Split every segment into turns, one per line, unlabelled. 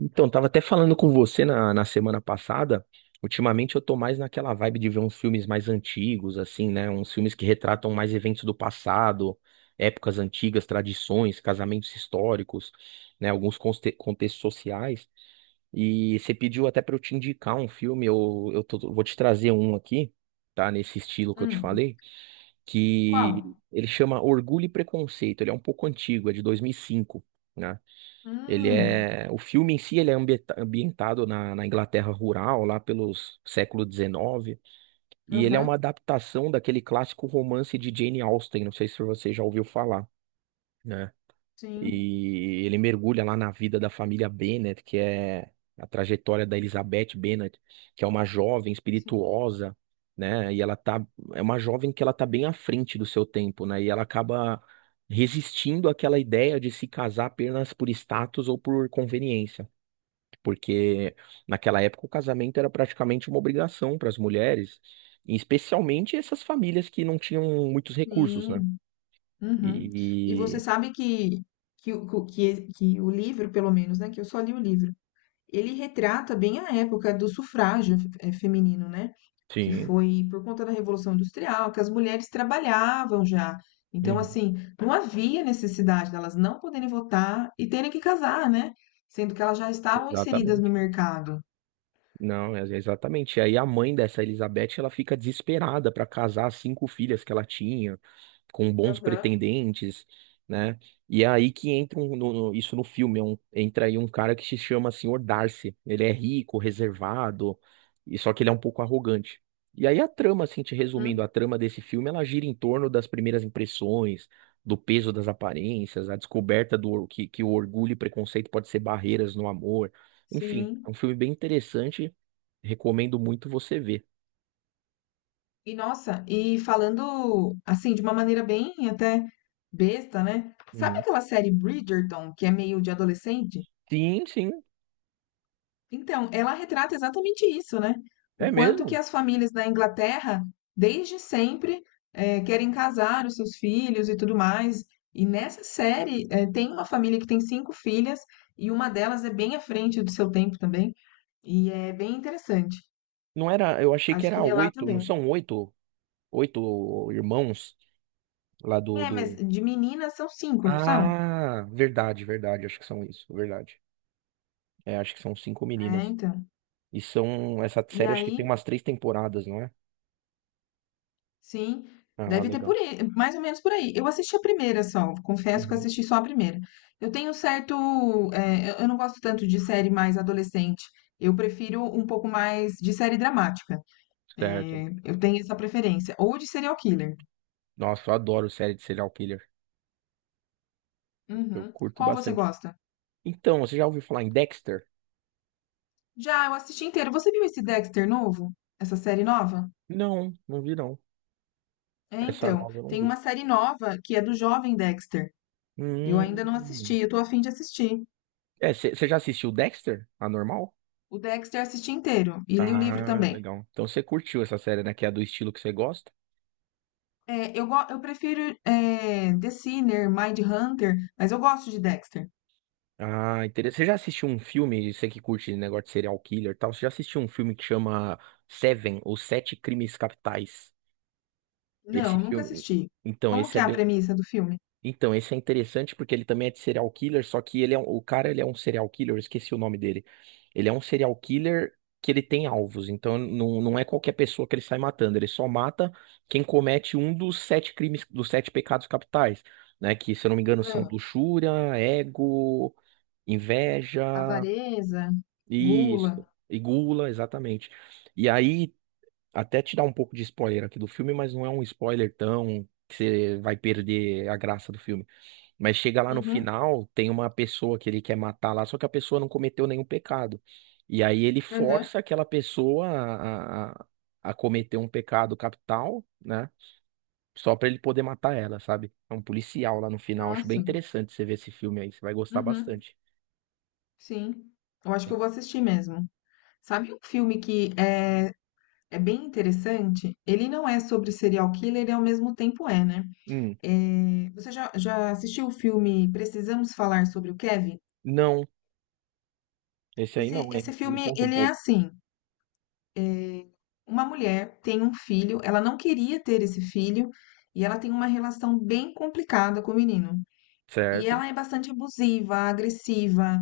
Então, tava até falando com você na semana passada. Ultimamente eu tô mais naquela vibe de ver uns filmes mais antigos, assim, né? Uns filmes que retratam mais eventos do passado, épocas antigas, tradições, casamentos históricos, né? Alguns contextos sociais. E você pediu até pra eu te indicar um filme, vou te trazer um aqui, tá? Nesse estilo que eu te
Hum.
falei, que
Qual?
ele chama Orgulho e Preconceito. Ele é um pouco antigo, é de 2005.
Hum,
O filme em si ele é ambientado na Inglaterra rural, lá pelos século XIX, e ele é uma
aham,
adaptação daquele clássico romance de Jane Austen, não sei se você já ouviu falar, né?
sim,
E ele mergulha lá na vida da família Bennet, que é a trajetória da Elizabeth Bennet, que é uma jovem
sim,
espirituosa, né? É uma jovem que ela tá bem à frente do seu tempo, né? E ela acaba resistindo àquela ideia de se casar apenas por status ou por conveniência, porque naquela época o casamento era praticamente uma obrigação para as mulheres, e especialmente essas famílias que não tinham muitos recursos, né?
sim, uhum. E você
E
sabe que, que o livro, pelo menos, né, que eu só li o livro, ele retrata bem a época do sufrágio, feminino, né, que
sim,
foi por conta da Revolução Industrial, que as mulheres trabalhavam já. Então,
uhum,
assim, não havia necessidade delas não poderem votar e terem que casar, né, sendo que elas já estavam inseridas no
exatamente.
mercado.
Não, é- exatamente. E aí a mãe dessa Elizabeth, ela fica desesperada para casar as cinco filhas que ela tinha, com bons
Aham.
pretendentes, né? E é aí que entra no filme, entra aí um cara que se chama Senhor Darcy. Ele é rico, reservado, e só que ele é um pouco arrogante. E aí a trama, assim, te resumindo,
Uhum,
a trama desse filme, ela gira em torno das primeiras impressões, do peso das aparências, a descoberta que o orgulho e preconceito pode ser barreiras no amor. Enfim, é
sim.
um filme bem interessante. Recomendo muito você ver.
E nossa, e falando assim, de uma maneira bem até besta, né? Sabe
Uhum.
aquela série Bridgerton, que é meio de adolescente?
Sim, sim,
Então, ela retrata exatamente isso, né?
é
O quanto que
mesmo.
as famílias na Inglaterra, desde sempre, querem casar os seus filhos e tudo mais. E nessa série, tem uma família que tem cinco filhas, e uma delas é bem à frente do seu tempo também, e é bem interessante.
Não era, eu achei que
Acho que
era
relata
oito, não
bem.
são oito, oito irmãos lá do,
É, mas
do...
de meninas são cinco, não são?
Ah, verdade, verdade, acho que são isso, verdade. É, acho que são cinco
É,
meninas.
então.
E são, essa
E
série acho que tem
aí
umas três temporadas, não é?
sim,
Ah,
deve ter por
legal.
aí, mais ou menos por aí. Eu assisti a primeira só, confesso que eu
Uhum.
assisti só a primeira. Eu tenho um certo, eu não gosto tanto de série mais adolescente. Eu prefiro um pouco mais de série dramática.
Certo.
Eu tenho essa preferência. Ou de serial killer.
Nossa, eu adoro série de serial killer. Eu
Uhum.
curto
Qual você
bastante.
gosta?
Então, você já ouviu falar em Dexter?
Já, eu assisti inteiro. Você viu esse Dexter novo? Essa série nova?
Não, não vi não.
É,
Essa
então.
nova eu não
Tem
vi.
uma série nova que é do jovem Dexter. Eu ainda não assisti,
Hum.
eu tô a fim de assistir.
É, você já assistiu Dexter? A normal?
O Dexter assisti inteiro e li o livro
Ah,
também.
legal. Então você curtiu essa série, né? Que é do estilo que você gosta.
Eu prefiro é The Sinner, Mindhunter, mas eu gosto de Dexter.
Ah, interessante. Você já assistiu um filme, você que curte negócio de serial killer e tal, você já assistiu um filme que chama Seven, ou Sete Crimes Capitais? Esse
Não, nunca
filme.
assisti.
Então,
Como
esse
que
é
é a
bem.
premissa do filme?
Então, esse é interessante porque ele também é de serial killer, só que o cara, ele é um serial killer, eu esqueci o nome dele. Ele é um serial killer que ele tem alvos, então não, não é qualquer pessoa que ele sai matando, ele só mata quem comete um dos sete crimes, dos sete pecados capitais, né? Que, se eu não me engano, são
Ah,
luxúria, ego, inveja,
avareza, gula.
isso, e gula, exatamente. E aí, até te dar um pouco de spoiler aqui do filme, mas não é um spoiler tão que você vai perder a graça do filme. Mas chega lá no
Uhum,
final, tem uma pessoa que ele quer matar lá, só que a pessoa não cometeu nenhum pecado. E aí ele
uhum.
força aquela pessoa a cometer um pecado capital, né? Só pra ele poder matar ela, sabe? É um policial lá no final. Acho bem
Nossa.
interessante você ver esse filme aí, você vai gostar
Uhum,
bastante.
sim. Eu acho que eu vou assistir mesmo. Sabe um filme que é bem interessante? Ele não é sobre serial killer e ao mesmo tempo é, né?
Hum,
É, você já, já assistiu o filme Precisamos Falar sobre o Kevin?
não, esse aí
Esse
não, é.
esse
Me
filme,
conta um
ele é
pouco.
assim, uma mulher tem um filho, ela não queria ter esse filho, e ela tem uma relação bem complicada com o menino. E
Certo?
ela é bastante abusiva, agressiva,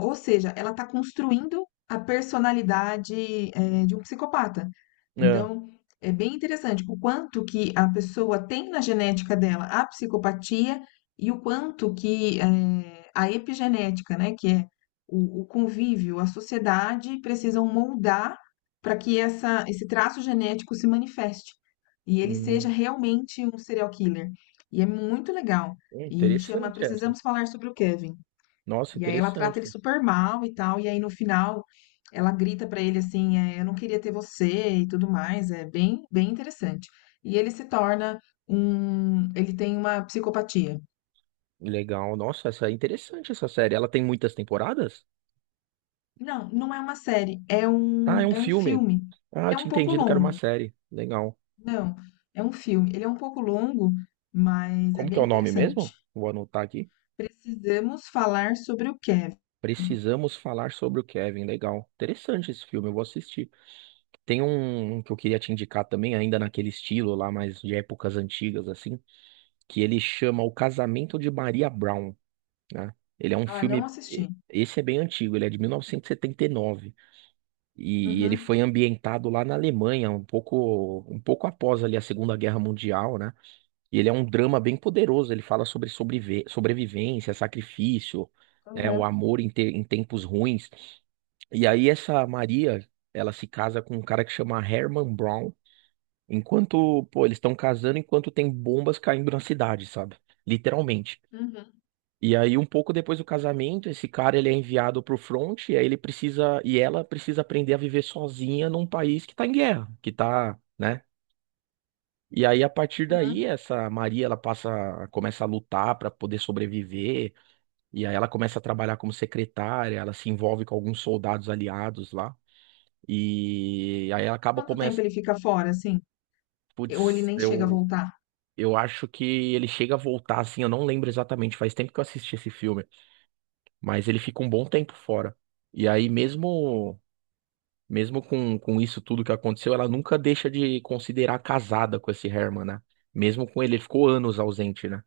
ou seja, ela está construindo a personalidade, de um psicopata.
É.
Então, é bem interessante o quanto que a pessoa tem na genética dela a psicopatia e o quanto que, a epigenética, né, que é o convívio, a sociedade, precisam moldar para que essa esse traço genético se manifeste e ele seja
Hum,
realmente um serial killer. E é muito legal. E chama
interessante essa.
Precisamos Falar sobre o Kevin.
Nossa,
E aí ela trata ele
interessante.
super mal e tal. E aí no final ela grita pra ele assim, é, eu não queria ter você e tudo mais. É bem, bem interessante. E ele se torna um, ele tem uma psicopatia.
Legal. Nossa, essa é interessante essa série. Ela tem muitas temporadas?
Não, não é uma série,
Ah, é um
é um
filme.
filme.
Ah, eu
Ele é um
tinha
pouco
entendido que era uma
longo.
série. Legal.
Não, é um filme. Ele é um pouco longo, mas é
Como que é
bem
o nome
interessante.
mesmo? Vou anotar aqui.
Precisamos falar sobre o Kevin.
Precisamos Falar sobre o Kevin. Legal. Interessante esse filme, eu vou assistir. Tem um que eu queria te indicar também, ainda naquele estilo lá, mas de épocas antigas, assim, que ele chama O Casamento de Maria Brown, né? Ele é um
Ah, não
filme.
assisti.
Esse é bem antigo, ele é de mil novecentos e setenta e nove. E ele
Uhum,
foi ambientado lá na Alemanha, um pouco após ali a Segunda Guerra Mundial, né? E ele é um drama bem poderoso. Ele fala sobre sobrevivência, sacrifício, né, o
uhum,
amor em tempos ruins. E aí essa Maria, ela se casa com um cara que chama Herman Brown. Enquanto, pô, eles estão casando enquanto tem bombas caindo na cidade, sabe? Literalmente.
uhum,
E aí um pouco depois do casamento, esse cara ele é enviado pro front e aí ele precisa e ela precisa aprender a viver sozinha num país que tá em guerra, que tá, né? E aí, a partir
uhum.
daí, essa Maria, ela passa, começa a lutar para poder sobreviver, e aí ela começa a trabalhar como secretária, ela se envolve com alguns soldados aliados lá, e aí ela acaba,
Quanto tempo
começa,
ele fica fora, assim? Ou ele
putz,
nem chega a
eu,
voltar?
eu acho que ele chega a voltar, assim, eu não lembro exatamente, faz tempo que eu assisti esse filme, mas ele fica um bom tempo fora. E aí, mesmo com isso tudo que aconteceu, ela nunca deixa de considerar casada com esse Herman, né? Mesmo com ele, ele ficou anos ausente, né?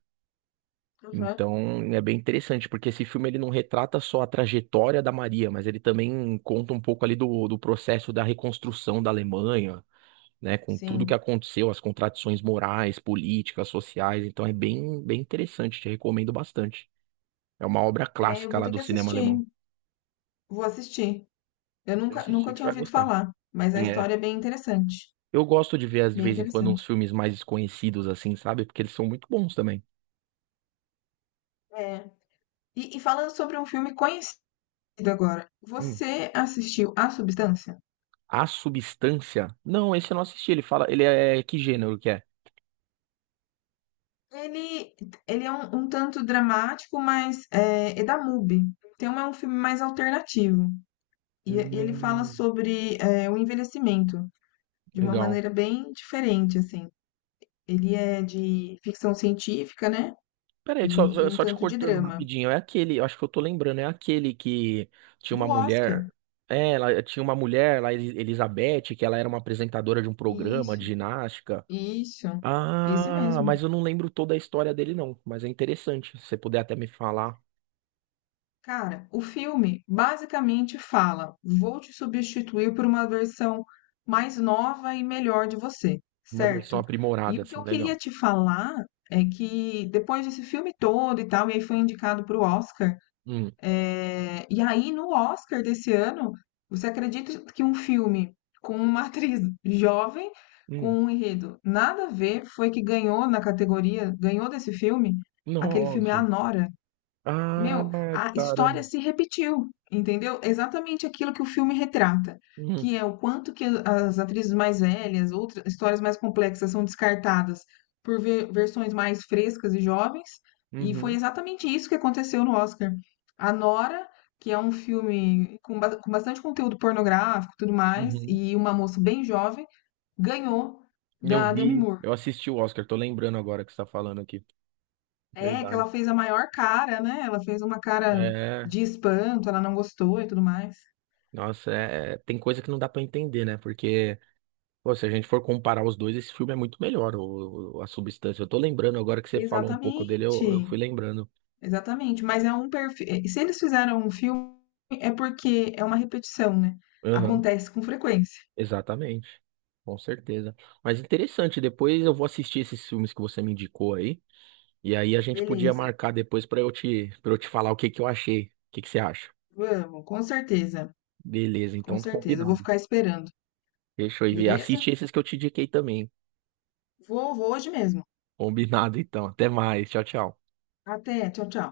Aham.
Então, é bem interessante, porque esse filme ele não retrata só a trajetória da Maria, mas ele também conta um pouco ali do processo da reconstrução da Alemanha, né, com tudo que
Sim.
aconteceu, as contradições morais, políticas, sociais. Então, é bem, bem interessante, te recomendo bastante. É uma obra
É, eu
clássica
vou
lá
ter
do
que
cinema
assistir.
alemão.
Vou assistir. Eu
Pode
nunca, nunca
assistir que você
tinha
vai
ouvido
gostar.
falar, mas a
É.
história é bem interessante.
Eu gosto de ver, de
Bem
vez em quando, uns
interessante.
filmes mais desconhecidos, assim, sabe? Porque eles são muito bons também.
É. E, e falando sobre um filme conhecido agora,
Hum.
você assistiu A Substância?
A Substância? Não, esse eu não assisti. Ele fala, ele é que gênero que é?
Ele, ele é um, um tanto dramático, mas é da MUBI. Então é um filme mais alternativo. E ele fala
Hum,
sobre o envelhecimento de uma
legal.
maneira bem diferente, assim. Ele é de ficção científica, né?
Peraí, só, só
E um
só te
tanto de
cortando
drama.
rapidinho. É aquele, eu acho que eu tô lembrando, é aquele que tinha uma
Do
mulher.
Oscar.
É, ela tinha uma mulher lá, Elizabeth, que ela era uma apresentadora de um programa de
Isso.
ginástica.
Isso, esse
Ah,
mesmo.
mas eu não lembro toda a história dele, não. Mas é interessante. Se você puder até me falar
Cara, o filme basicamente fala: vou te substituir por uma versão mais nova e melhor de você,
uma versão
certo? E
aprimorada,
o que
assim,
eu
legal.
queria te falar é que depois desse filme todo e tal, e aí foi indicado para o Oscar.
Hum,
É, e aí, no Oscar desse ano, você acredita que um filme com uma atriz jovem,
hum.
com um enredo nada a ver, foi que ganhou na categoria, ganhou desse filme, aquele filme a
Nossa.
Nora. Meu,
Ah,
a história
caramba.
se repetiu, entendeu? Exatamente aquilo que o filme retrata,
Hum,
que é o quanto que as atrizes mais velhas, outras histórias mais complexas são descartadas por versões mais frescas e jovens, e foi
uhum,
exatamente isso que aconteceu no Oscar. A Nora, que é um filme com, com bastante conteúdo pornográfico, e tudo mais,
uhum.
e uma moça bem jovem, ganhou
Eu
da Demi
vi,
Moore.
eu assisti o Oscar, tô lembrando agora que você tá falando aqui.
É, que ela
Verdade.
fez a maior cara, né? Ela fez uma cara
É,
de espanto, ela não gostou e tudo mais.
nossa, é, é, tem coisa que não dá pra entender, né? Porque, pô, se a gente for comparar os dois, esse filme é muito melhor, a substância. Eu tô lembrando agora que você falou um pouco dele, eu
Exatamente,
fui lembrando.
exatamente. Mas é um perfil. Se eles fizeram um filme, é porque é uma repetição, né?
Aham.
Acontece com frequência.
Exatamente, com certeza. Mas interessante, depois eu vou assistir esses filmes que você me indicou aí, e aí a gente podia
Beleza,
marcar depois pra para eu te falar o que que eu achei. O que que você acha?
vamos, com certeza,
Beleza,
com
então
certeza. Eu vou
combinado.
ficar esperando,
Fechou aí. Assiste
beleza?
esses que eu te indiquei também.
Vou, vou hoje mesmo.
Combinado, então. Até mais. Tchau, tchau.
Até, tchau, tchau.